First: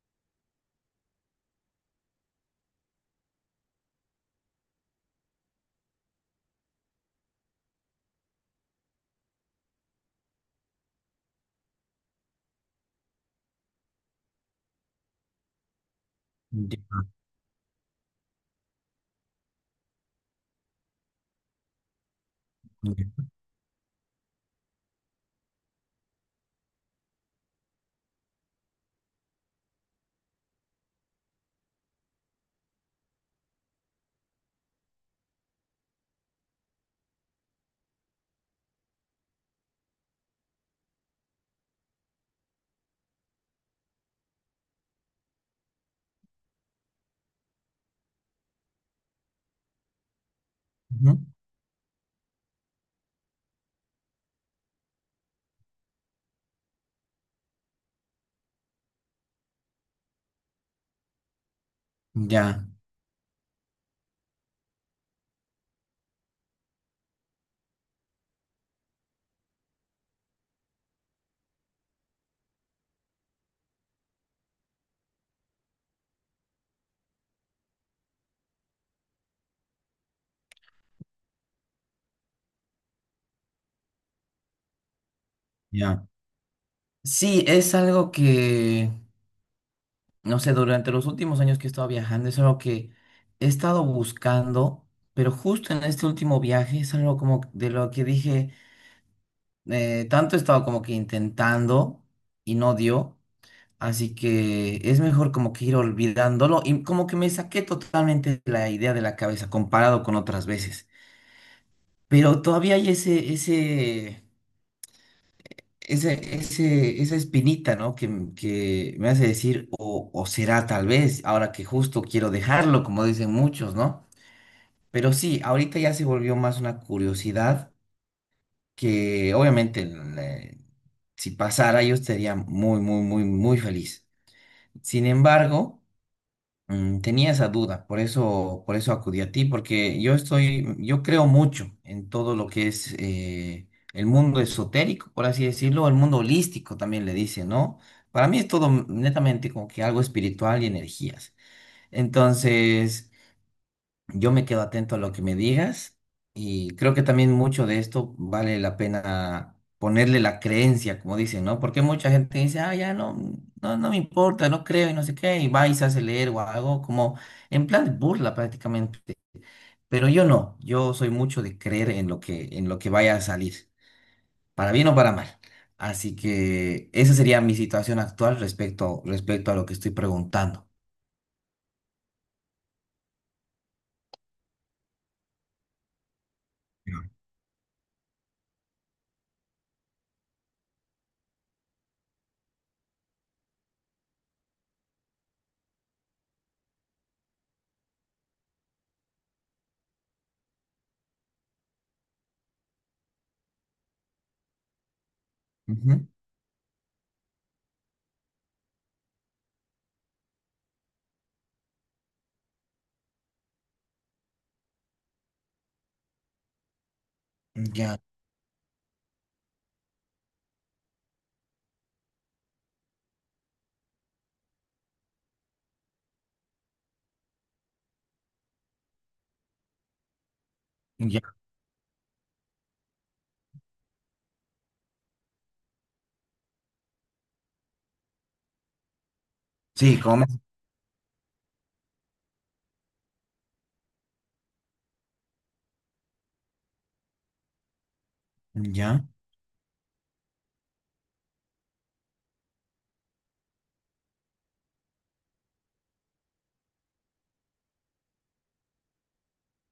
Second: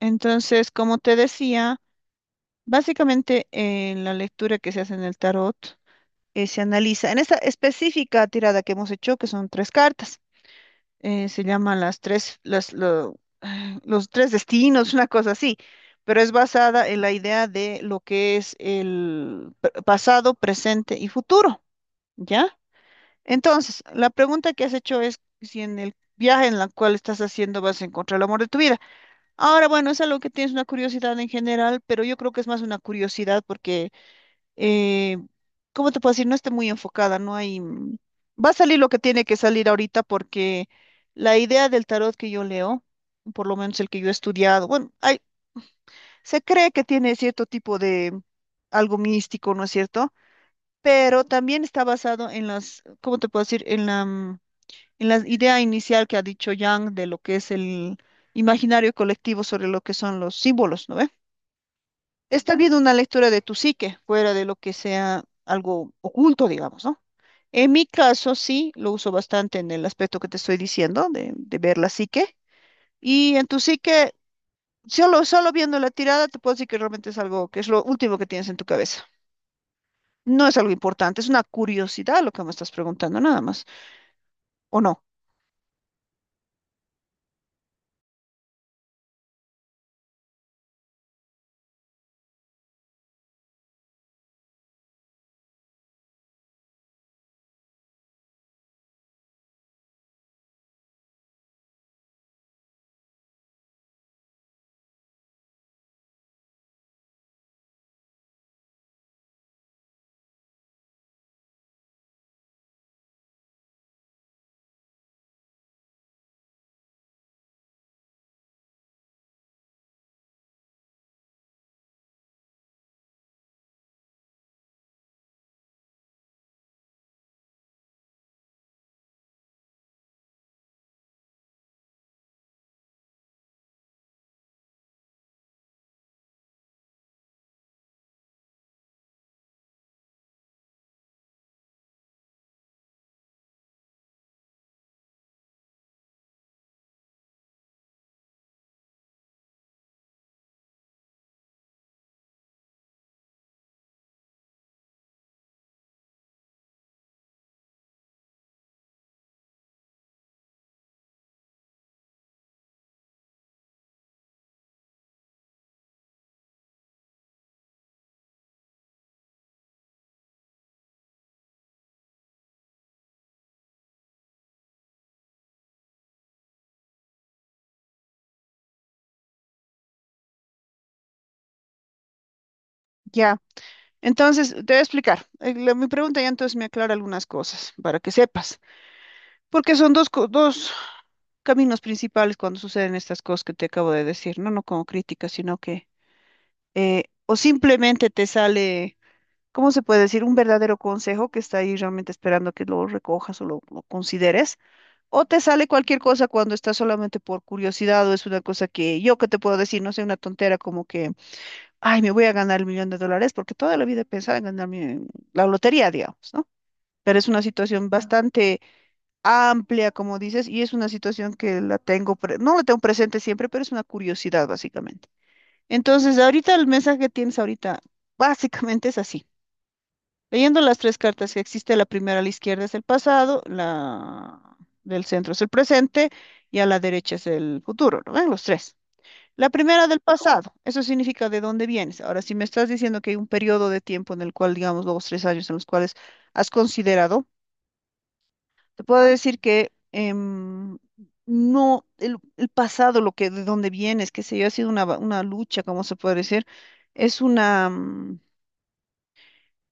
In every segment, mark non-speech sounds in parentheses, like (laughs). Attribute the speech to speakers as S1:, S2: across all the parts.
S1: Entonces, como te decía, básicamente en la lectura que se hace en el tarot, se analiza, en esta específica tirada que hemos hecho, que son tres cartas, se llaman las tres, (sighs) los tres destinos, una cosa así, pero es basada en
S2: Ya,
S1: la idea de lo que es el pasado, presente y futuro, ¿ya?
S2: ya,
S1: Entonces, la pregunta que has hecho es si en el viaje en el cual estás haciendo vas a encontrar el amor de tu vida. Ahora, bueno, es algo que tienes una curiosidad en general, pero yo creo que es más una curiosidad porque, eh, ¿cómo te puedo decir? No esté muy enfocada, no hay... va a salir lo que tiene que salir ahorita porque la idea del tarot que yo leo, por lo menos el que yo he estudiado, bueno, hay, se cree que tiene cierto tipo de algo místico, ¿no es cierto?
S2: ujú,
S1: Pero también está basado en las, ¿cómo te puedo decir? En la idea inicial que ha dicho Yang de lo que es el imaginario colectivo sobre lo que son los símbolos, ¿no ve? Está
S2: Ya.
S1: habiendo una lectura de tu psique, fuera de lo que sea algo oculto, digamos, ¿no? En mi caso, sí, lo uso bastante en el aspecto que te estoy diciendo, de ver la psique. Y en tu psique, solo viendo la tirada, te puedo decir que realmente es algo que es lo último que tienes en tu cabeza. No es algo importante, es una curiosidad lo que me estás preguntando, nada más. ¿O no?
S2: Ya. Sí, es algo que, no sé, durante los últimos años que he estado viajando, es algo que he estado buscando, pero justo en este último viaje es algo como de lo que dije, tanto he estado como que intentando y no dio, así que es mejor como que ir olvidándolo y como que me saqué totalmente la idea de la cabeza comparado con otras veces, pero todavía hay esa espinita, ¿no? Que, que me hace decir, o será tal vez, ahora que justo quiero dejarlo, como dicen muchos, ¿no? Pero sí, ahorita ya se volvió más una curiosidad que obviamente, eh, si pasara yo estaría muy, muy, muy, muy feliz. Sin embargo... Tenía esa duda, por eso acudí a ti, porque yo creo mucho en todo lo que es el mundo esotérico, por así decirlo, el mundo holístico también le dice, ¿no? Para mí es todo netamente como que algo espiritual y energías. Entonces, yo me quedo atento a lo que me digas y creo que también mucho de esto vale la pena ponerle la creencia, como dicen, ¿no? Porque mucha gente dice, ah, ya no, no, no me importa, no creo y no sé qué, y va y se hace leer o algo como en plan de burla prácticamente. Pero yo no, yo soy mucho de creer en lo que vaya a salir, para bien o para mal. Así que esa sería mi situación actual respecto a lo que estoy preguntando.
S1: Ya. Entonces, te voy a explicar. Mi pregunta ya entonces me aclara algunas cosas para que sepas. Porque son dos caminos principales cuando suceden estas cosas que te acabo de decir, no, no como crítica, sino que o simplemente te sale, ¿cómo se puede decir? Un verdadero consejo que está ahí realmente esperando que lo recojas o lo consideres, o te sale cualquier
S2: Ujú.
S1: cosa cuando estás solamente por curiosidad o es una cosa que yo que te puedo decir, no sé, una tontera como que, ay, me voy a ganar el millón de dólares porque toda la vida he pensado en ganarme la lotería, digamos, ¿no? Pero es una situación
S2: Ya,
S1: bastante amplia, como dices, y es una situación que la tengo, no la tengo presente siempre, pero es una curiosidad básicamente. Entonces, ahorita el mensaje que tienes ahorita (laughs) básicamente es así. Leyendo las tres
S2: ya.
S1: cartas que existe, la primera a la izquierda es el pasado, la del centro es el presente y a la derecha es el futuro, ¿no ven? Los tres. La primera
S2: Sí,
S1: del pasado, eso significa de dónde vienes. Ahora, si me estás diciendo que hay un periodo de tiempo en el cual, digamos, los tres años en los cuales has considerado te puedo
S2: ya,
S1: decir que no, el, pasado, lo que, de dónde vienes, qué sé yo, ha sido una lucha, como se puede decir, es una, mm,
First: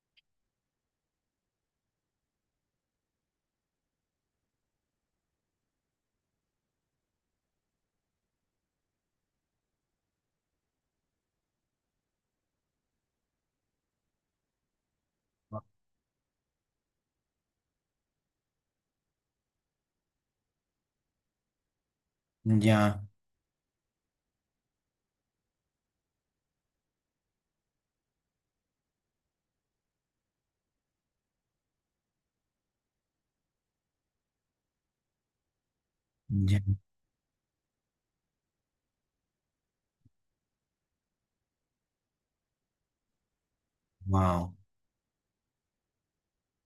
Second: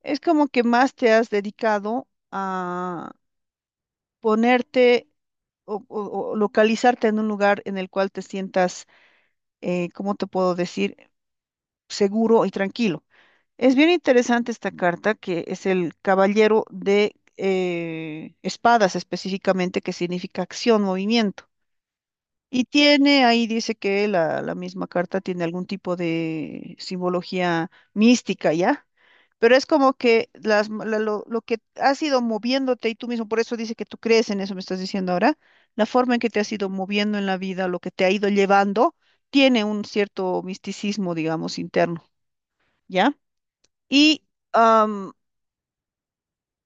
S1: es como que más te has dedicado a ponerte o localizarte en un lugar en el cual te sientas, ¿cómo te puedo decir?, seguro y tranquilo. Es bien interesante esta carta, que es el Caballero de Espadas específicamente, que significa acción, movimiento. Y
S2: ya.
S1: tiene, ahí dice que la misma carta tiene algún tipo de simbología mística, ¿ya? Pero es como que las, m- la- lo que has ido moviéndote y tú mismo, por eso dice que tú crees en eso, me estás diciendo ahora, la forma en que te has
S2: Ya,
S1: ido moviendo en la vida, lo que te ha ido llevando, tiene un cierto misticismo, digamos, interno, ¿ya? Y,
S2: wow,
S1: am,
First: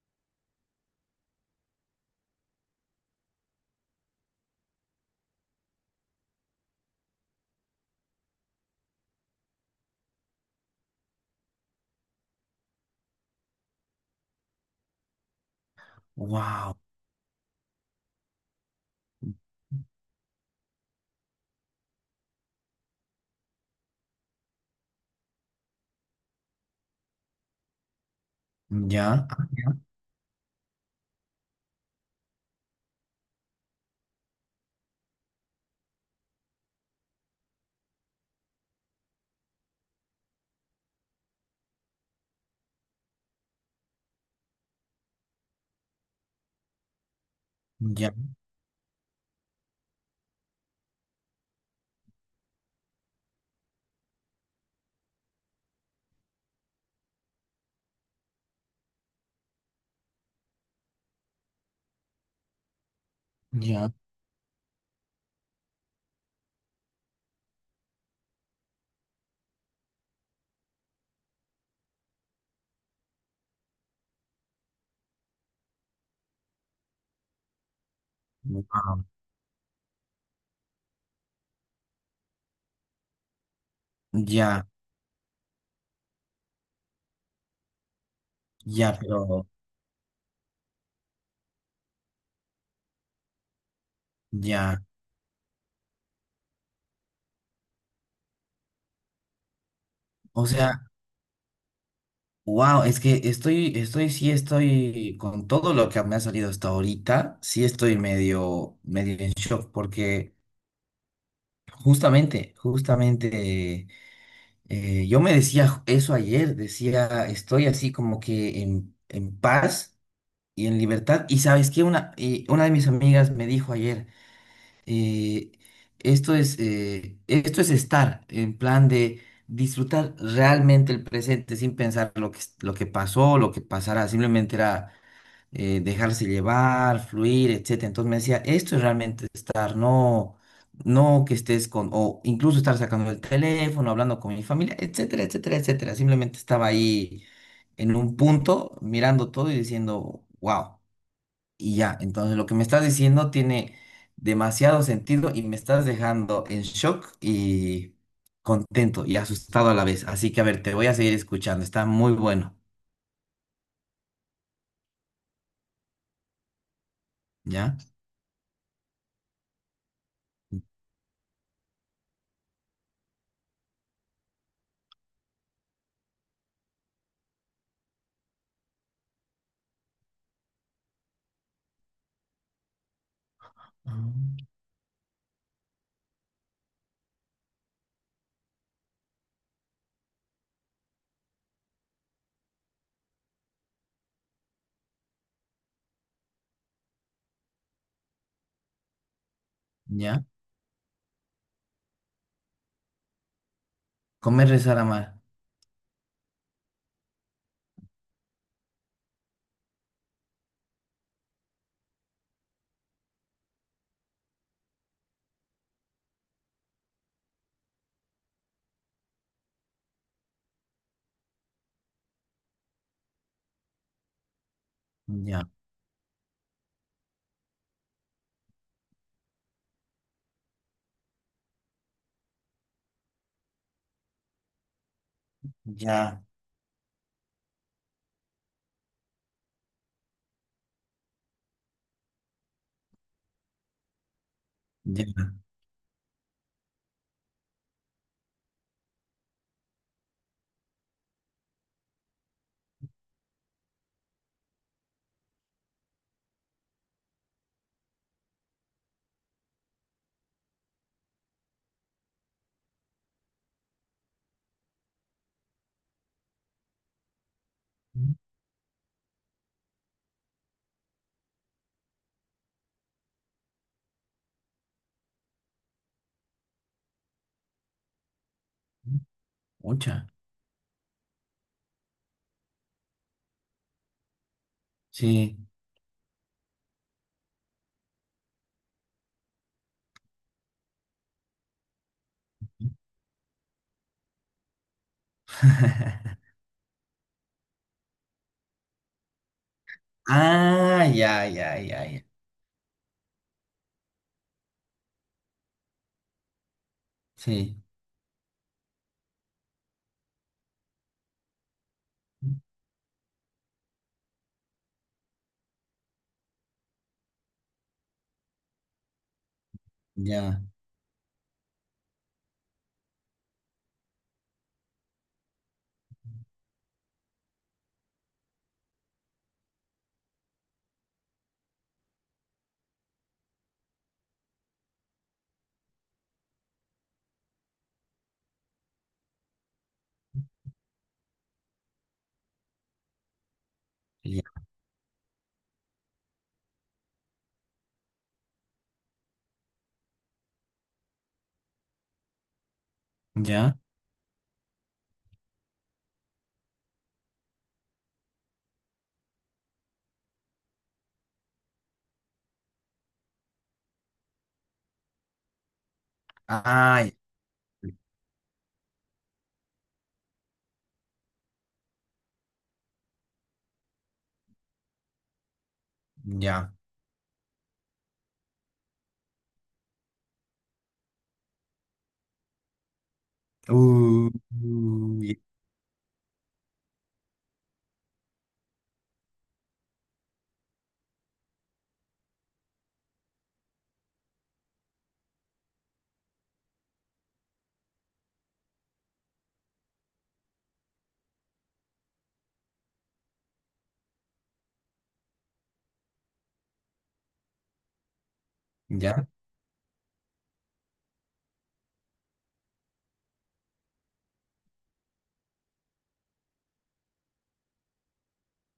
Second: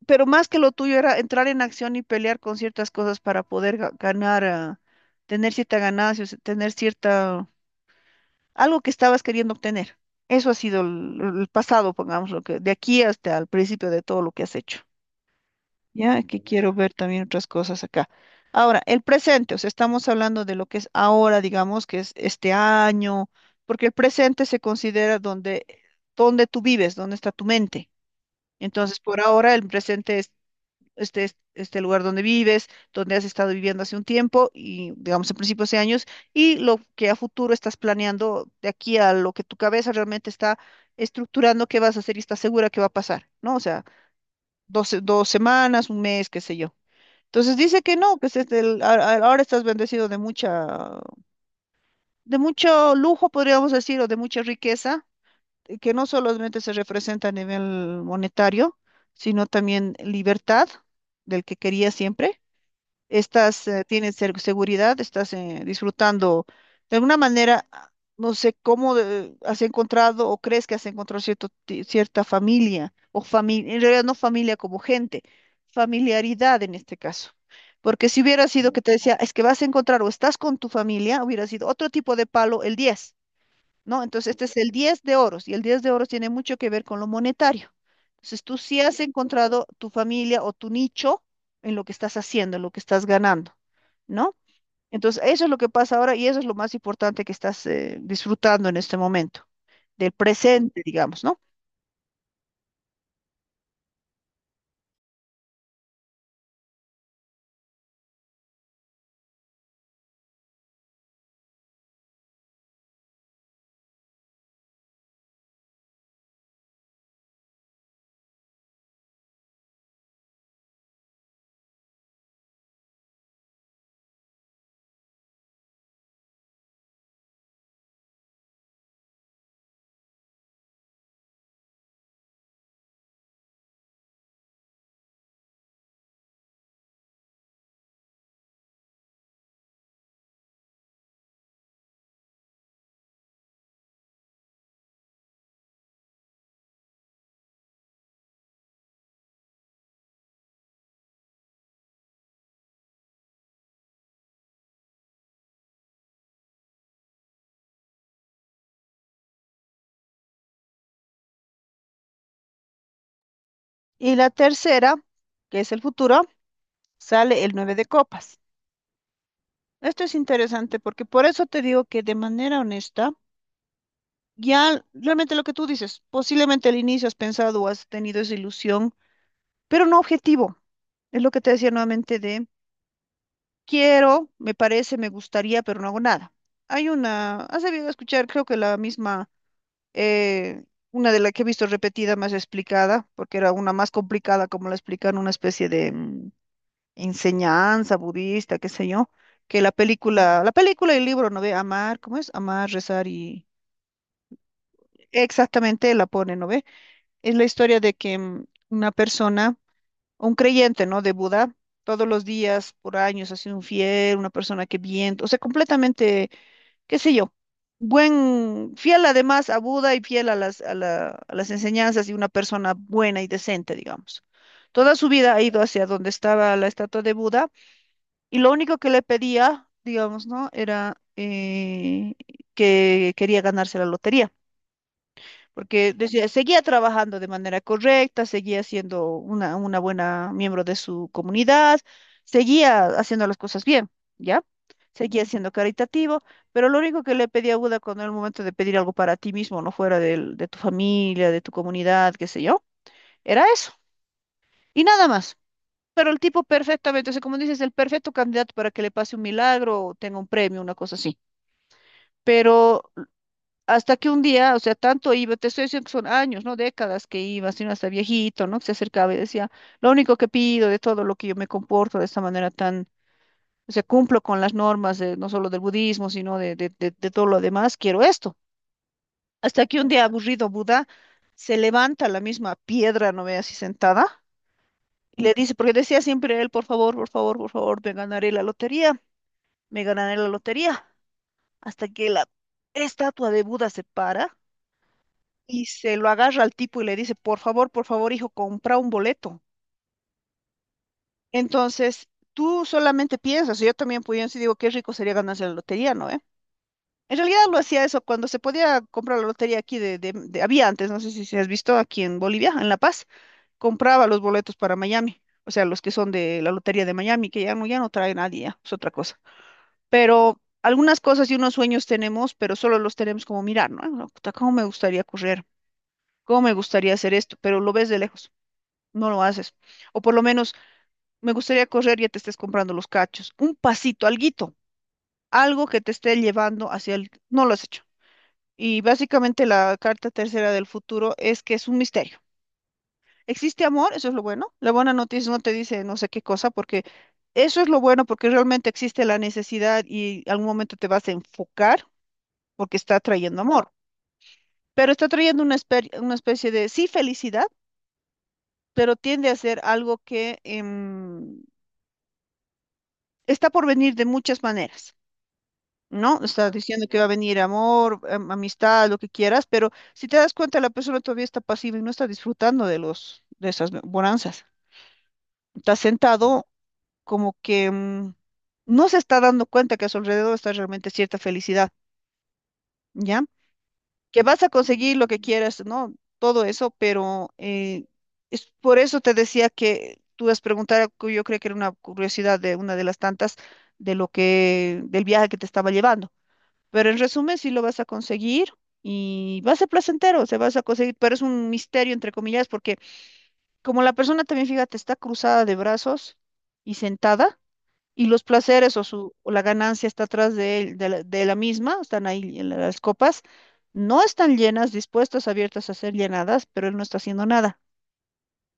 S1: pero más que lo tuyo era entrar en acción y pelear con ciertas cosas para poder ganar, tener cierta ganancia, o sea, tener cierta algo que estabas queriendo obtener. Eso ha sido el, pasado, pongamos lo que, de aquí hasta el principio de todo lo que has hecho. Ya que quiero
S2: wow,
S1: ver también otras cosas acá. Ahora, el presente, o sea, estamos hablando de lo que es ahora, digamos, que es este año, porque el presente se considera donde tú vives, donde está tu mente. Entonces, por
S2: ya,
S1: ahora el presente es este, este lugar donde vives, donde has estado viviendo hace un tiempo y digamos en principio hace años, y lo que a futuro estás planeando de aquí a lo que tu cabeza realmente está estructurando qué vas a hacer y estás segura que va a pasar, ¿no? O sea, dos semanas, un mes, qué sé yo. Entonces dice que
S2: ya,
S1: no, que es este ahora estás bendecido de mucho lujo, podríamos decir, o de mucha riqueza, que no solamente se representa a nivel monetario, sino también libertad del que quería siempre estás,
S2: ya,
S1: tienes seguridad, estás disfrutando de alguna manera, no sé cómo has encontrado o crees que has encontrado cierta familia o familia, en realidad no familia como gente, familiaridad en este caso. Porque si hubiera sido que te
S2: wow,
S1: decía, es que vas a encontrar o estás con tu familia, hubiera sido otro tipo de palo el 10. ¿No? Entonces, este es
S2: ya,
S1: el 10 de oros y el 10 de oros tiene mucho que ver con lo monetario. Entonces, tú sí
S2: ya,
S1: has
S2: pero
S1: encontrado tu familia o tu nicho en lo que estás haciendo, en lo que estás ganando, ¿no?
S2: ya.
S1: Entonces, eso es lo que pasa ahora y eso es lo más importante que estás disfrutando en este momento, del
S2: O sea,
S1: presente, digamos, ¿no?
S2: wow, es que sí estoy con todo lo que me ha salido hasta ahorita, sí estoy medio, medio en shock, porque justamente, justamente, yo me decía eso ayer, decía, estoy así como que en paz y en libertad. Y sabes qué, y una de mis amigas me dijo ayer. eh, esto es estar en plan de disfrutar realmente el presente sin pensar lo que, lo que pasó, lo que pasará. Simplemente era, dejarse llevar, fluir, etcétera. Entonces me decía, esto es realmente estar, no, no que estés con, o incluso estar sacando el teléfono, hablando con mi familia, etcétera, etcétera, etcétera. Simplemente estaba ahí en un punto mirando todo y diciendo, wow. Y ya, entonces lo que me estás diciendo tiene demasiado sentido y me estás dejando en shock y contento y asustado a la vez. Así que a ver, te voy a seguir escuchando. Está muy bueno.
S1: Y la tercera, que es el futuro, sale el 9
S2: ¿Ya?
S1: de copas. Esto es interesante porque por eso te digo que de manera honesta, ya realmente lo que tú dices, posiblemente al inicio has pensado o has tenido esa ilusión pero no objetivo. Es lo que te decía nuevamente de
S2: Ah,
S1: quiero, me parece, me gustaría, pero no hago nada. Hay una, has debido escuchar, creo que la misma, eh, una de las que he visto repetida, más explicada, porque era una más complicada, como la explican, una especie de enseñanza budista, qué sé yo, que
S2: ¿ya?
S1: la película y el libro, ¿no ve? Amar, ¿cómo es? Amar, rezar y...
S2: Comer, rezar, amar.
S1: Exactamente, la pone, ¿no ve? Es la historia de que una persona un creyente, ¿no? De Buda, todos los días, por años, ha sido un fiel, una persona que bien, o sea, completamente, qué sé yo, buen, fiel además a Buda y fiel a las enseñanzas y una persona buena y decente, digamos. Toda su vida ha
S2: Ya.
S1: ido hacia donde estaba la estatua de Buda y lo único que le pedía, digamos, ¿no? Era que quería ganarse la lotería porque
S2: Ya.
S1: decía, seguía trabajando de manera correcta, seguía siendo una buena miembro de su comunidad, seguía haciendo las cosas bien, ¿ya? Seguía
S2: Ya.
S1: siendo caritativo, pero lo único que le pedía a Buda cuando era el momento de pedir algo para ti mismo, no fuera de tu familia, de tu comunidad, qué sé yo, era eso, y nada más. Pero el tipo perfectamente, o sea, como dices, el perfecto candidato para que le pase un milagro o tenga un premio, una cosa así. Pero hasta que un día, o sea, tanto iba, te estoy diciendo que son años, no décadas que iba, sino hasta viejito, ¿no? Que se acercaba y decía, lo único que pido de todo lo que yo me comporto de esta manera tan, o sea, cumplo con las normas de, no solo del budismo, sino de todo lo demás, quiero esto. Hasta que un día
S2: Mucha.
S1: aburrido Buda se levanta la misma piedra, no ve así sentada, y le
S2: Sí.
S1: dice, porque decía siempre él, por favor, por favor, por favor, me ganaré la lotería, me ganaré la lotería. Hasta que la estatua de Buda se para y se
S2: (laughs)
S1: lo agarra al tipo y le dice, por favor, hijo, compra un boleto.
S2: Ah, ya, ya, ya, ya.
S1: Entonces, tú solamente piensas, yo también, pues yo sí digo, qué rico sería ganarse la lotería, ¿no? ¿Eh? En realidad lo
S2: Sí.
S1: hacía eso cuando se podía comprar la lotería aquí había antes, no sé si has visto aquí en Bolivia, en La Paz, compraba los boletos para Miami, o sea, los que son de la lotería de Miami, que ya no, ya no trae nadie, ya, es otra cosa. Pero
S2: Ya.
S1: algunas cosas y unos sueños tenemos, pero solo los tenemos como mirar, ¿no? Ah, puta, ¿cómo me gustaría correr? ¿Cómo me gustaría hacer esto? Pero lo ves de lejos. No lo haces. O por lo menos, me gustaría correr y ya te estés comprando los cachos. Un pasito, alguito, algo que te esté llevando hacia el... No lo has hecho. Y básicamente la carta tercera del futuro es que es un misterio. ¿Existe amor? Eso es lo
S2: Ya.
S1: bueno. La buena noticia no te dice no sé qué cosa, porque eso es lo bueno, porque realmente existe la necesidad y algún momento te vas a enfocar porque está trayendo
S2: Ya.
S1: amor. Pero está trayendo una especie de, sí, felicidad, pero tiende a ser algo que... está por venir de muchas maneras, ¿no? Está
S2: Ah,
S1: diciendo que va a venir amor, amistad, lo que quieras, pero si te das cuenta, la persona todavía está pasiva y no está disfrutando de esas bonanzas. Está sentado
S2: ya.
S1: como que no se está dando cuenta que a su alrededor está realmente cierta felicidad, ¿ya?
S2: Uh,
S1: Que vas a conseguir lo
S2: uh,
S1: que quieras, ¿no? Todo eso, pero es por eso te decía que tú has preguntado, que yo creo que era una curiosidad de una de las tantas de lo que, del viaje que te estaba llevando. Pero en resumen, sí lo vas a conseguir y va a ser placentero, se vas a conseguir, pero es un misterio, entre comillas, porque como la persona también, fíjate, está cruzada de brazos y sentada, y los placeres o,
S2: ya.
S1: su, o la ganancia está atrás de la misma, están ahí en las copas, no están llenas, dispuestas, abiertas a ser llenadas, pero él no está haciendo nada.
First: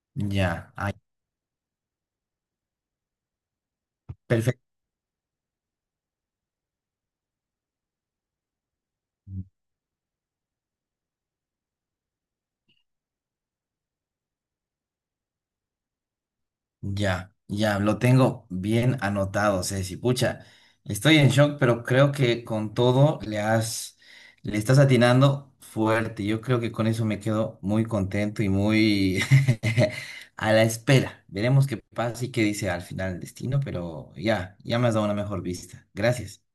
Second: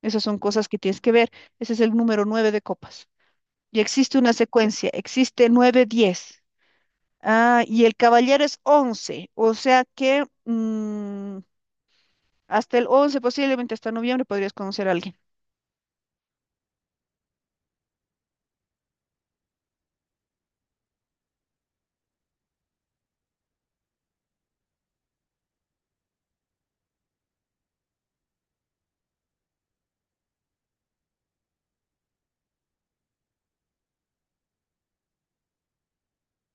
S1: Esas son cosas
S2: Ya.
S1: que tienes que ver. Ese es el número nueve de copas. Y existe una
S2: Perfecto.
S1: secuencia, existe nueve, diez. Ah, y el caballero es 11, o sea que hasta el 11 posiblemente hasta noviembre, podrías conocer a alguien.
S2: Ya, ya, lo tengo bien anotado, Ceci. Pucha, estoy en shock, pero creo que con todo le estás atinando fuerte. Yo creo que con eso me quedo muy contento y muy (laughs) a la espera. Veremos qué pasa y qué dice al final el destino, pero ya, ya me has dado una mejor vista. Gracias.